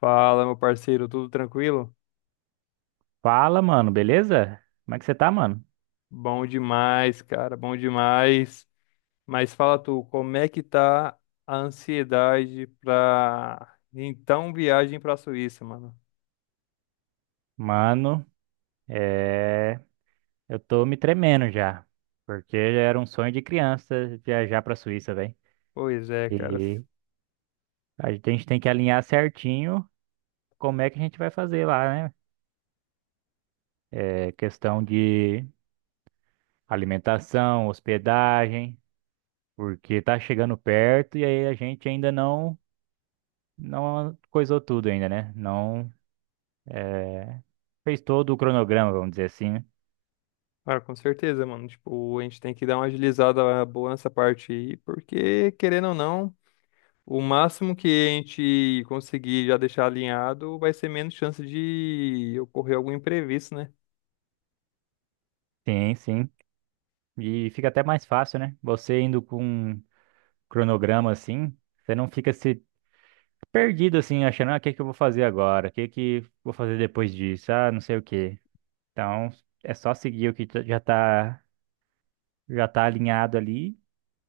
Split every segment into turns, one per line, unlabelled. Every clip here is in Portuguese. Fala, meu parceiro, tudo tranquilo?
Fala, mano, beleza? Como é que você tá, mano?
Bom demais, cara, bom demais. Mas fala tu, como é que tá a ansiedade pra então viagem pra Suíça, mano?
Mano, é... eu tô me tremendo já, porque era um sonho de criança viajar pra Suíça, velho.
Pois é, cara.
E a gente tem que alinhar certinho como é que a gente vai fazer lá, né? É questão de alimentação, hospedagem, porque tá chegando perto e aí a gente ainda não, não coisou tudo ainda, né? Não, é, fez todo o cronograma, vamos dizer assim, né?
Ah, com certeza, mano. Tipo, a gente tem que dar uma agilizada boa nessa parte aí, porque, querendo ou não, o máximo que a gente conseguir já deixar alinhado vai ser menos chance de ocorrer algum imprevisto, né?
Sim, sim. E fica até mais fácil, né? Você indo com um cronograma assim, você não fica se perdido assim, achando, ah, o que que eu vou fazer agora? O que que vou fazer depois disso? Ah, não sei o quê. Então, é só seguir já tá alinhado ali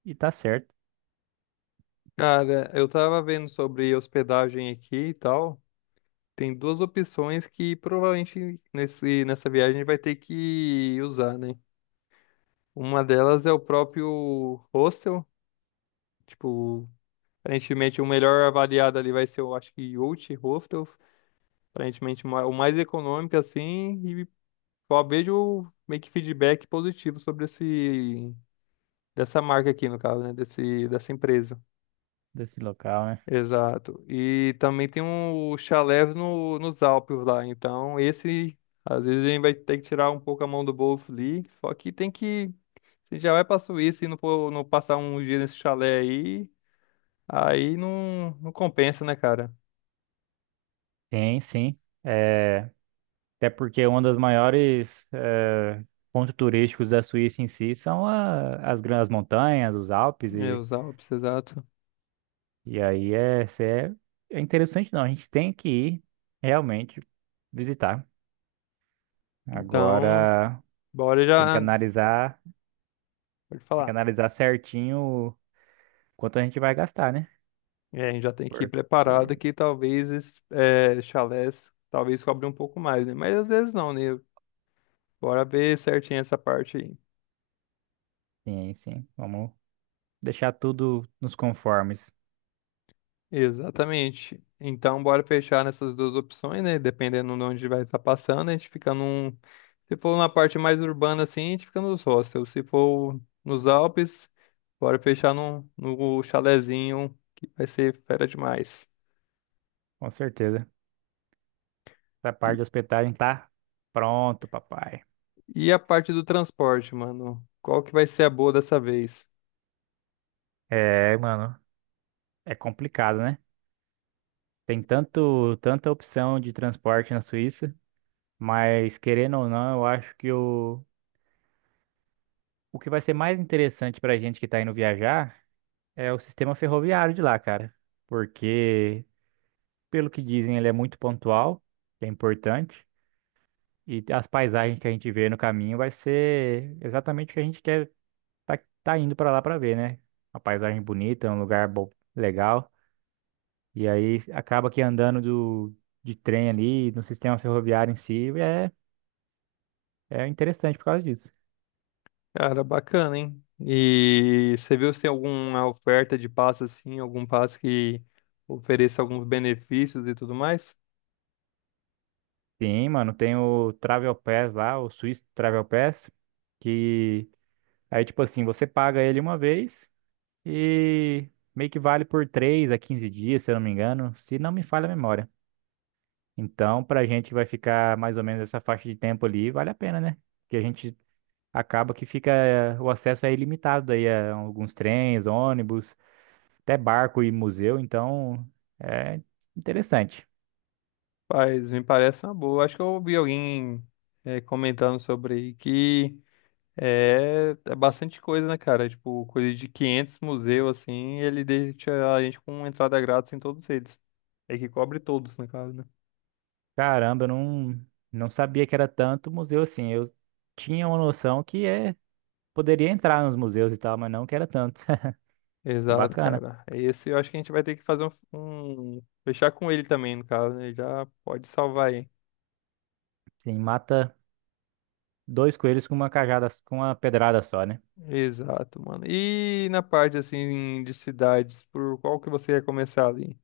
e tá certo
Cara, eu tava vendo sobre hospedagem aqui e tal. Tem duas opções que provavelmente nessa viagem vai ter que usar, né? Uma delas é o próprio hostel. Tipo, aparentemente o melhor avaliado ali vai ser, eu acho que Youth Hostel. Aparentemente o mais econômico, assim. E só vejo meio que feedback positivo sobre dessa marca aqui, no caso, né? Dessa empresa.
desse local, né?
Exato. E também tem um chalé no, nos Alpes lá. Então, esse, às vezes, a gente vai ter que tirar um pouco a mão do bolso ali. Só que tem que. Se já vai pra Suíça e for, não passar um dia nesse chalé aí, não compensa, né, cara?
Sim, sim. É, até porque um dos maiores pontos turísticos da Suíça em si são as grandes montanhas, os Alpes.
É,
e
os Alpes, exato.
E aí é, se é, é interessante. Não, a gente tem que ir realmente visitar.
Então,
Agora
bora
tem que
já.
analisar,
Pode
tem que
falar.
analisar certinho quanto a gente vai gastar, né?
É, a gente já tem que ir
Porque
preparado que talvez esses chalés talvez cobre um pouco mais, né? Mas às vezes não, né? Bora ver certinho essa parte aí.
sim, sim. Vamos deixar tudo nos conformes,
Exatamente. Então, bora fechar nessas duas opções, né? Dependendo de onde vai estar passando, a gente fica num. Se for na parte mais urbana assim, a gente fica nos hostels. Se for nos Alpes, bora fechar no chalezinho, que vai ser fera demais.
com certeza. Essa parte
E,
de hospedagem tá pronto, papai.
e a parte do transporte, mano? Qual que vai ser a boa dessa vez?
É, mano, é complicado, né? Tem tanta opção de transporte na Suíça, mas querendo ou não, eu acho que o que vai ser mais interessante pra gente que tá indo viajar é o sistema ferroviário de lá, cara. Porque, pelo que dizem, ele é muito pontual, que é importante, e as paisagens que a gente vê no caminho vai ser exatamente o que a gente quer tá indo pra lá pra ver, né? Uma paisagem bonita, um lugar bom, legal. E aí acaba que de trem ali, no sistema ferroviário em si, é interessante por causa disso.
Cara, bacana, hein? E você viu se tem alguma oferta de passe assim, algum passe que ofereça alguns benefícios e tudo mais?
Sim, mano, tem o Travel Pass lá, o Swiss Travel Pass, que aí, tipo assim, você paga ele uma vez e meio que vale por 3 a 15 dias, se eu não me engano, se não me falha a memória. Então, pra gente que vai ficar mais ou menos essa faixa de tempo ali, vale a pena, né? Porque a gente acaba que fica, o acesso é ilimitado aí a alguns trens, ônibus, até barco e museu, então é interessante.
Rapaz, me parece uma boa. Acho que eu ouvi alguém comentando sobre que é, é bastante coisa, né, cara? Tipo, coisa de 500 museus, assim, ele deixa a gente com entrada grátis em todos eles. É que cobre todos, no caso, né?
Caramba, eu não, não sabia que era tanto museu assim. Eu tinha uma noção poderia entrar nos museus e tal, mas não que era tanto.
Exato,
Bacana.
cara. Esse eu acho que a gente vai ter que fazer fechar com ele também, no caso, né? Já pode salvar aí.
Sim, mata dois coelhos com uma cajada, com uma pedrada só, né?
Exato, mano. E na parte, assim, de cidades, por qual que você quer começar ali?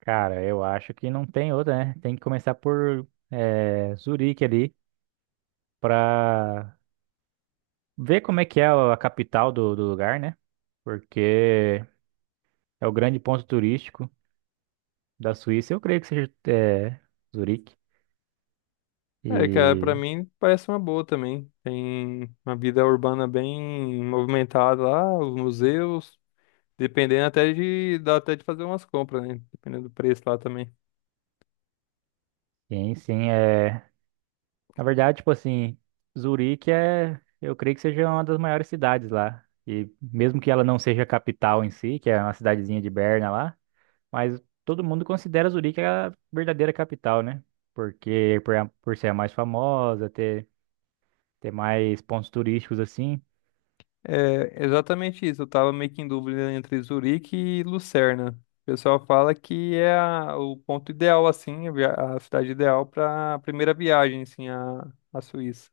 Cara, eu acho que não tem outra, né? Tem que começar por Zurique ali pra ver como é que é a capital do lugar, né? Porque é o grande ponto turístico da Suíça. Eu creio que seja Zurique.
É, cara, pra
E
mim parece uma boa também. Tem uma vida urbana bem movimentada lá, os museus, dependendo dá até de fazer umas compras, né? Dependendo do preço lá também.
sim, sim, é. Na verdade, tipo assim, Zurique é. Eu creio que seja uma das maiores cidades lá. E mesmo que ela não seja a capital em si, que é uma cidadezinha de Berna lá. Mas todo mundo considera Zurique a verdadeira capital, né? Por ser a mais famosa, ter mais pontos turísticos assim.
É, exatamente isso. Eu tava meio que em dúvida entre Zurique e Lucerna. O pessoal fala que é o ponto ideal, assim, a cidade ideal pra primeira viagem, assim, à Suíça.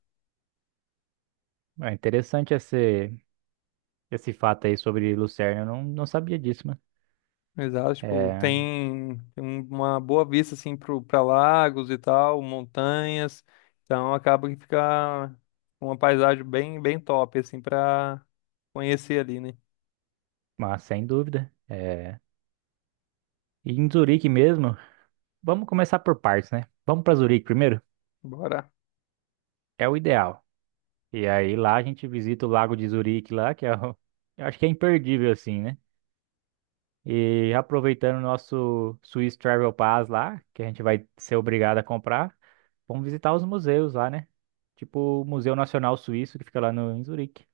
É interessante esse fato aí sobre Lucerna. Eu não, não sabia disso, mano.
Exato, tipo,
É,
tem um, uma boa vista assim pra lagos e tal, montanhas. Então acaba que fica uma paisagem bem top, assim, pra conhecer ali, né?
mas sem dúvida. É. E em Zurique mesmo, vamos começar por partes, né? Vamos para Zurique primeiro?
Bora.
É o ideal. E aí lá a gente visita o Lago de Zurique lá, que é o, eu acho que é imperdível assim, né? E aproveitando o nosso Swiss Travel Pass lá, que a gente vai ser obrigado a comprar, vamos visitar os museus lá, né? Tipo o Museu Nacional Suíço, que fica lá no, em Zurique.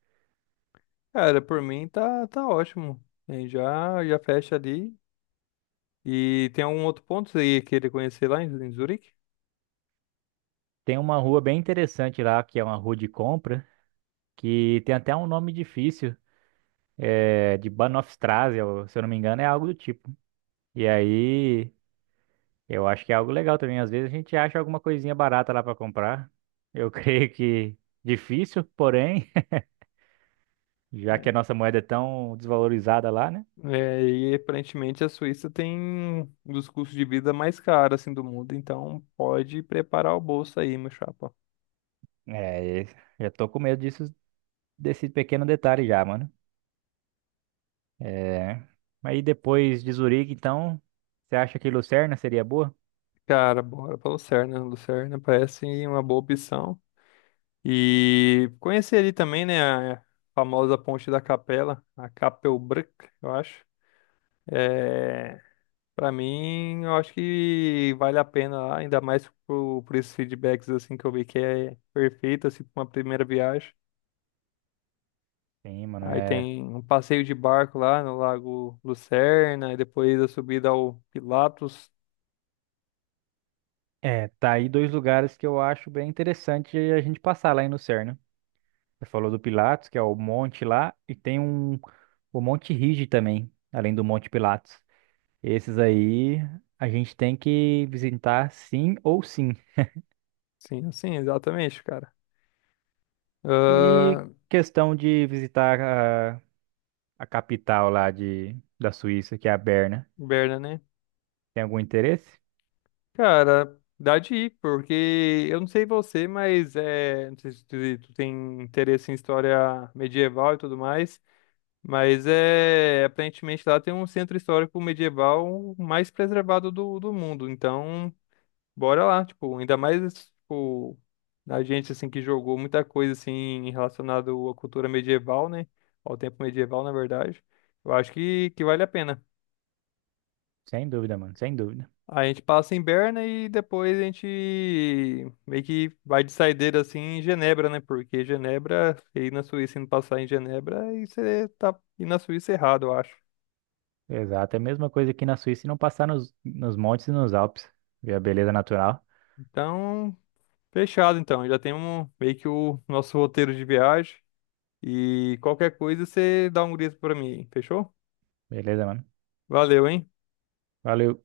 Cara, por mim tá ótimo. Já fecha ali. E tem algum outro ponto que você ia querer conhecer lá em Zurique?
Tem uma rua bem interessante lá, que é uma rua de compra, que tem até um nome difícil, de Bahnhofstrasse, ou, se eu não me engano, é algo do tipo. E aí, eu acho que é algo legal também. Às vezes a gente acha alguma coisinha barata lá para comprar. Eu creio que difícil, porém, já que a
É.
nossa moeda é tão desvalorizada lá, né?
É, e aparentemente a Suíça tem um dos custos de vida mais caros assim do mundo, então pode preparar o bolso aí, meu chapa.
É, já tô com medo disso, desse pequeno detalhe já, mano. É, aí depois de Zurique, então, você acha que Lucerna seria boa?
Cara, bora pra Lucerna. Lucerna parece uma boa opção. E conhecer ali também, né, a famosa Ponte da Capela, a Capelbranca, eu acho. É, para mim, eu acho que vale a pena lá, ainda mais por esses feedbacks assim que eu vi que é perfeito assim para uma primeira viagem.
Sim, mano,
Aí tem um passeio de barco lá no Lago Lucerna e depois a subida ao Pilatos.
tá aí dois lugares que eu acho bem interessante a gente passar lá em Lucerna. Você falou do Pilatos, que é o monte lá, e o Monte Rigi também, além do Monte Pilatos. Esses aí a gente tem que visitar sim ou sim.
Sim, sim, exatamente, cara.
E
Ahn,
questão de visitar a capital da Suíça, que é a Berna.
Berna, né?
Tem algum interesse?
Cara, dá de ir, porque eu não sei você, mas é, não sei se tu, tu tem interesse em história medieval e tudo mais, mas é, aparentemente lá tem um centro histórico medieval mais preservado do mundo, então bora lá, tipo, ainda mais, tipo, a gente, assim, que jogou muita coisa, assim, relacionado à cultura medieval, né, ao tempo medieval, na verdade, eu acho que vale a pena.
Sem dúvida, mano, sem dúvida.
A gente passa em Berna e depois a gente meio que vai de saideira assim em Genebra, né? Porque Genebra, você ir na Suíça e não passar em Genebra, aí você tá indo na Suíça errado, eu acho.
Exato, é a mesma coisa aqui na Suíça e não passar nos montes e nos Alpes. Ver a beleza natural.
Então, fechado então. Já temos meio que o nosso roteiro de viagem. E qualquer coisa você dá um grito pra mim, fechou?
Beleza, mano.
Valeu, hein?
Valeu.